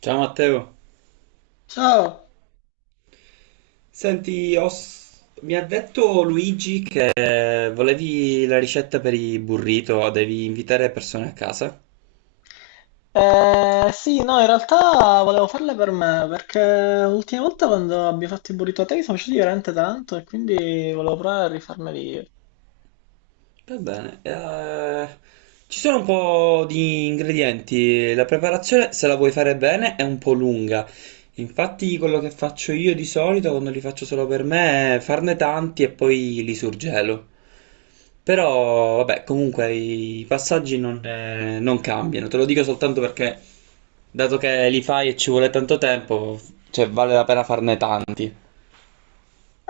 Ciao Matteo, Ciao, senti, mi ha detto Luigi che volevi la ricetta per i burrito, devi invitare persone a casa. Sì, no, in realtà volevo farle per me perché l'ultima volta quando abbiamo fatto i burrito a te mi sono piaciuti veramente tanto e quindi volevo provare a rifarmeli io. Va bene, ci sono un po' di ingredienti, la preparazione se la vuoi fare bene è un po' lunga, infatti quello che faccio io di solito quando li faccio solo per me è farne tanti e poi li surgelo. Però, vabbè, comunque i passaggi non cambiano. Te lo dico soltanto perché, dato che li fai e ci vuole tanto tempo, cioè vale la pena farne tanti.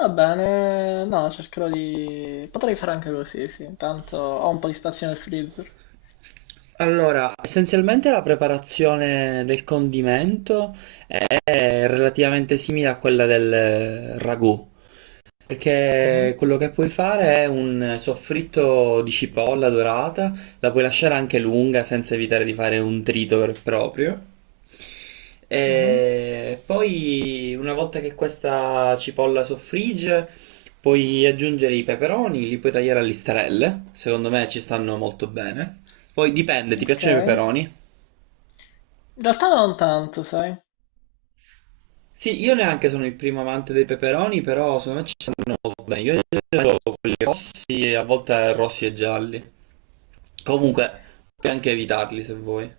Va bene, no, potrei fare anche così, sì, intanto ho un po' di spazio nel freezer. Allora, essenzialmente la preparazione del condimento è relativamente simile a quella del ragù. Mhm. Perché quello che puoi fare è un soffritto di cipolla dorata, la puoi lasciare anche lunga senza evitare di fare un trito vero e proprio. Mhm. E poi, una volta che questa cipolla soffrigge, puoi aggiungere i peperoni, li puoi tagliare a listarelle. Secondo me ci stanno molto bene. Poi dipende, ti Ok, piacciono i in peperoni? realtà non tanto, sai. Sì, io neanche sono il primo amante dei peperoni, però secondo me ci sono bene. Io ho quelli rossi, a volte rossi e gialli. Comunque, puoi anche evitarli se vuoi.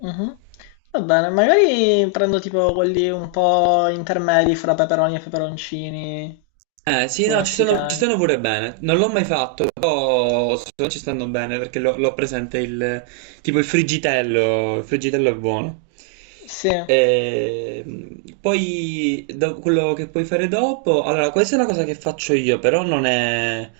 Mhm. Va bene, magari prendo tipo quelli un po' intermedi fra peperoni e peperoncini, Eh sì, tipo no, ci sono, ci messicani. stanno pure bene. Non l'ho mai fatto, però ci stanno bene perché l'ho presente il tipo il friggitello è buono. Sì, E, poi quello che puoi fare dopo, allora questa è una cosa che faccio io, però non è,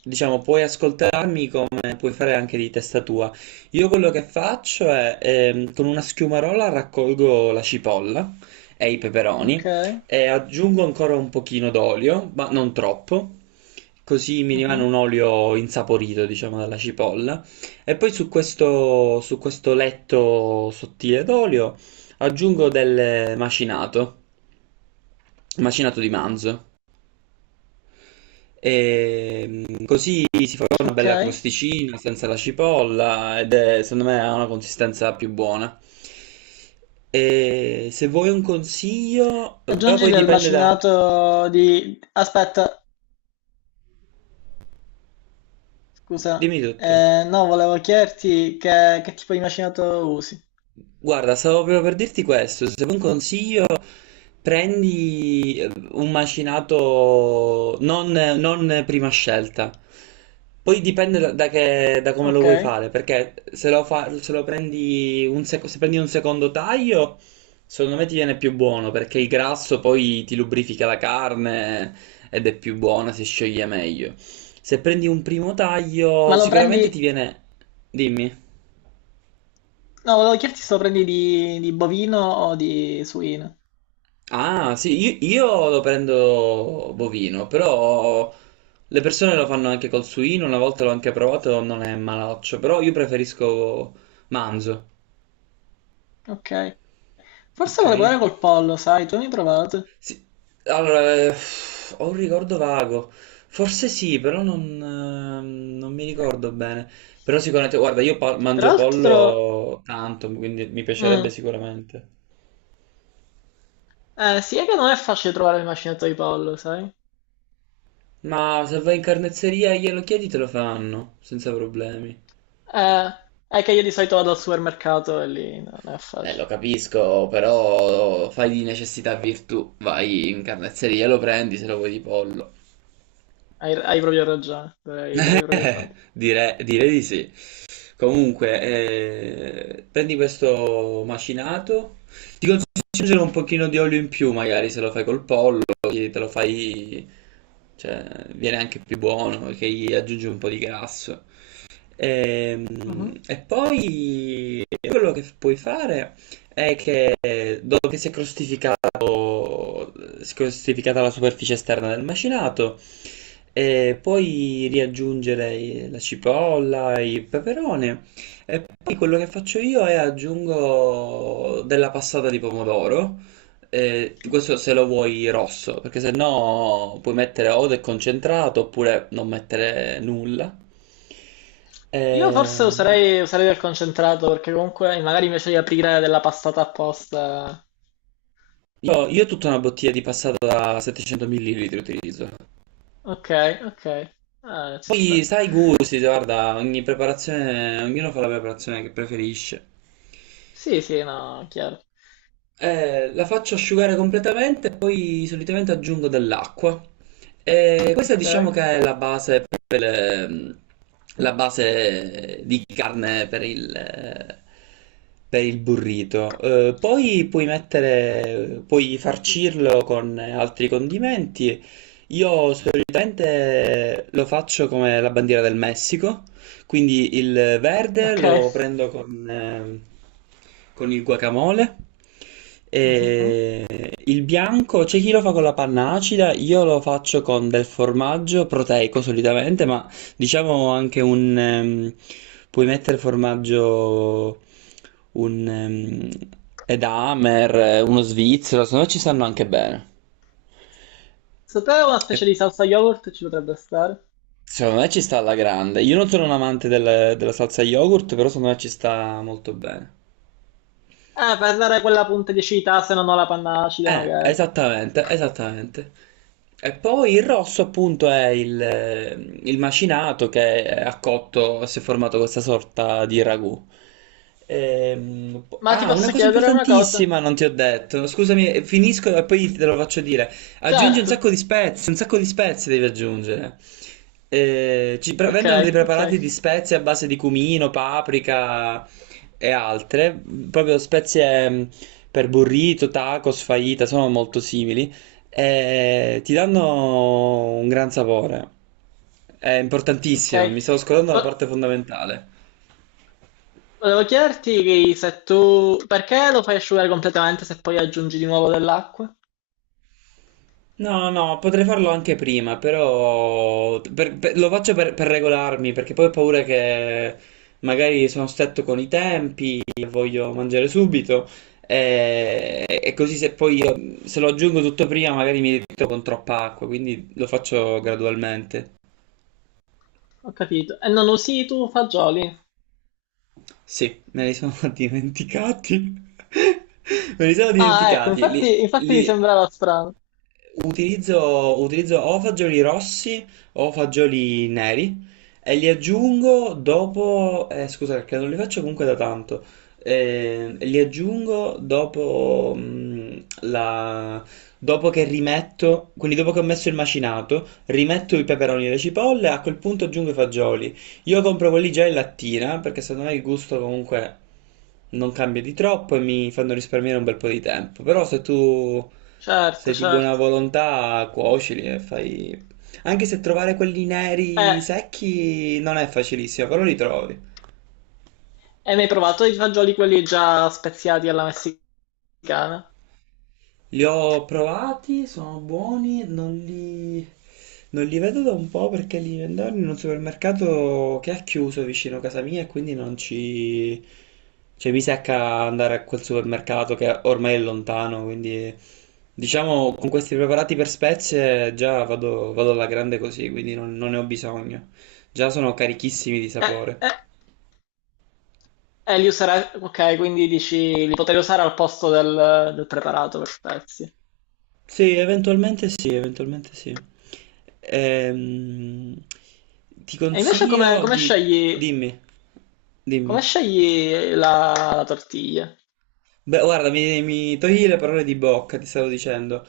diciamo, puoi ascoltarmi come puoi fare anche di testa tua. Io quello che faccio è con una schiumarola raccolgo la cipolla e i ok. peperoni. E aggiungo ancora un pochino d'olio, ma non troppo, così mi Mh-mh. rimane un olio insaporito, diciamo, dalla cipolla. E poi su questo letto sottile d'olio aggiungo del macinato, macinato di manzo. E così si fa una bella Okay. crosticina senza la cipolla ed è, secondo me ha una consistenza più buona. E se vuoi un consiglio, però Aggiungi poi del dipende da... macinato di aspetta, scusa, Dimmi tutto. No, volevo chiederti che tipo di macinato usi. Guarda, stavo proprio per dirti questo, se vuoi un consiglio prendi un macinato non prima scelta, poi dipende da come lo vuoi Okay. fare, perché se prendi un secondo taglio, secondo me ti viene più buono, perché il grasso poi ti lubrifica la carne ed è più buona, si scioglie meglio. Se prendi un primo taglio, Ma lo prendi sicuramente ti viene... Dimmi. No, volevo chiederti se lo prendi di bovino o di suino. Ah, sì, io lo prendo bovino, però le persone lo fanno anche col suino, una volta l'ho anche provato, non è malaccio, però io preferisco manzo, Okay. Forse ok? vorrei provare col pollo, sai, tu mi hai mai provato? Sì, allora, ho un ricordo vago, forse sì, però non mi ricordo bene, però sicuramente, guarda, io Tra mangio l'altro pollo tanto, quindi mi piacerebbe mh, sicuramente. eh sì, è che non è facile trovare il macinato di pollo, sai? Ma se vai in carnezzeria e glielo chiedi te lo fanno, senza problemi. Eh, è che io di solito vado al Sì. supermercato e lì non è Lo facile. capisco, però fai di necessità virtù. Vai in carnezzeria, lo prendi se lo vuoi di pollo. Hai proprio ragione, dovrei proprio farlo. Direi di sì. Comunque, prendi questo macinato. Ti consiglio di aggiungere un pochino di olio in più, magari se lo fai col pollo, così te lo fai, cioè, viene anche più buono, che gli aggiungi un po' di grasso. Mhm. E, poi quello che puoi fare è che dopo che si è crostificato, si è crostificata la superficie esterna del macinato, puoi riaggiungere la cipolla, il peperone e poi quello che faccio io è aggiungo della passata di pomodoro. Questo se lo vuoi rosso, perché se no puoi mettere o del concentrato oppure non mettere nulla. Io forse Ehm, userei del concentrato perché comunque magari invece di aprire della passata apposta. io tutta una bottiglia di passata da 700 ml utilizzo. Ok, ok. Ah, ci Poi sta. sai i gusti, guarda, ogni preparazione, ognuno fa la preparazione che preferisce. Sì, sì, no, chiaro. La faccio asciugare completamente e poi solitamente aggiungo dell'acqua. Questa Ok, diciamo che è la base per la base di carne per il burrito. Poi puoi mettere, puoi farcirlo con altri condimenti. Io solitamente lo faccio come la bandiera del Messico, quindi il verde ok. lo prendo con il guacamole. Mhm. E il bianco c'è chi lo fa con la panna acida, io lo faccio con del formaggio proteico solitamente, ma diciamo anche puoi mettere formaggio, un Edamer, uno svizzero, se no ci stanno anche bene. Secondo te una E specie di salsa yogurt ci potrebbe stare? Secondo me ci sta alla grande. Io non sono un amante della salsa yogurt, però secondo me ci sta molto bene. Per dare quella punta di acidità se non ho la panna acida magari. Esattamente, esattamente. E poi il rosso appunto è il macinato che ha cotto, si è formato questa sorta di ragù. Ma ti Una posso cosa chiedere una cosa? importantissima non ti ho detto. Scusami, finisco e poi te lo faccio dire. Aggiungi un Certo. sacco di spezie, un sacco di spezie devi aggiungere. Ci Ok, vendono dei ok, preparati di spezie a base di cumino, paprika e altre, proprio spezie per burrito, tacos, fajita, sono molto simili e ti danno un gran sapore. È ok. importantissimo, mi stavo scordando la Vo- parte fondamentale. Volevo chiederti se tu... perché lo fai asciugare completamente se poi aggiungi di nuovo dell'acqua? No, no, potrei farlo anche prima, però lo faccio per regolarmi, perché poi ho paura che magari sono stretto con i tempi, voglio mangiare subito, e, così se poi io, se lo aggiungo tutto prima magari mi ritrovo con troppa acqua, quindi lo faccio gradualmente. Ho capito. E non usi tu fagioli? Sì, me li sono dimenticati. Me li sono Ah, ecco, dimenticati. Infatti mi sembrava strano. Utilizzo, utilizzo o fagioli rossi o fagioli neri e li aggiungo dopo, scusa perché non li faccio comunque da tanto. Li aggiungo dopo, la, dopo che rimetto, quindi dopo che ho messo il macinato, rimetto i peperoni e le cipolle, a quel punto aggiungo i fagioli. Io compro quelli già in lattina perché secondo me il gusto comunque non cambia di troppo e mi fanno risparmiare un bel po' di tempo. Però se tu Certo, sei di buona certo. volontà, cuocili e fai... Anche se trovare quelli Eh, neri secchi non è facilissimo, però li trovi. e mi hai provato i fagioli quelli già speziati alla messicana? Li ho provati, sono buoni, non li vedo da un po' perché li vendono in un supermercato che ha chiuso vicino a casa mia e quindi non ci... Cioè mi secca andare a quel supermercato che ormai è lontano, quindi diciamo con questi preparati per spezie già vado, vado alla grande così, quindi non ne ho bisogno. Già sono carichissimi di Eh, sapore. eh. Li userai, ok, quindi dici li potrei usare al posto del preparato per pezzi. Sì, eventualmente sì, eventualmente sì. Ehm, Ti E invece consiglio di... Dimmi, dimmi. come scegli la tortiglia? Beh, guarda, mi togli le parole di bocca, ti stavo dicendo. Ti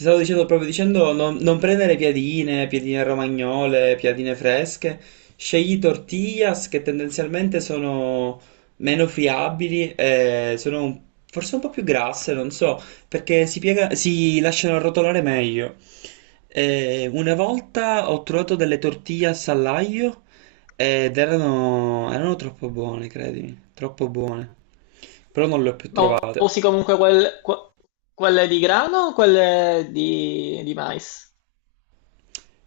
stavo dicendo proprio dicendo non prendere piadine, piadine romagnole, piadine fresche. Scegli tortillas che tendenzialmente sono meno friabili e sono forse un po' più grasse, non so, perché si piega, si lasciano arrotolare meglio. Una volta ho trovato delle tortillas all'aglio ed erano troppo buone, credimi, troppo buone. Però non le ho più Ma trovate. usi comunque quelle di grano o quelle di mais?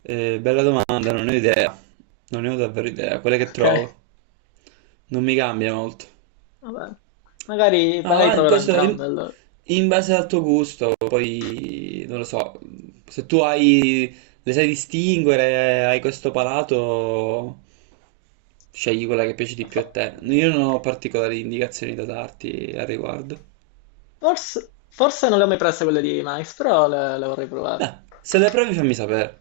Bella domanda, non ne ho idea. Non ne ho davvero idea. Quelle che Ok, trovo non mi cambia molto. vabbè. Magari, No, magari ma proverò questo in, entrambe allora. in base al tuo gusto, poi non lo so. Se tu hai, le sai distinguere, hai questo palato, scegli quella che piace di più a Fo- te. Io non ho particolari indicazioni da darti al riguardo. forse non le ho mai prese quelle di mais, però le vorrei Beh, provare. se le provi fammi sapere.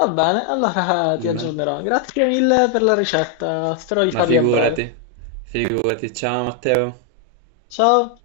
Va bene, allora ti Nemmeno. aggiornerò. Grazie mille per la ricetta, spero di Ma farli a figurati, breve. figurati. Ciao Matteo. Ciao!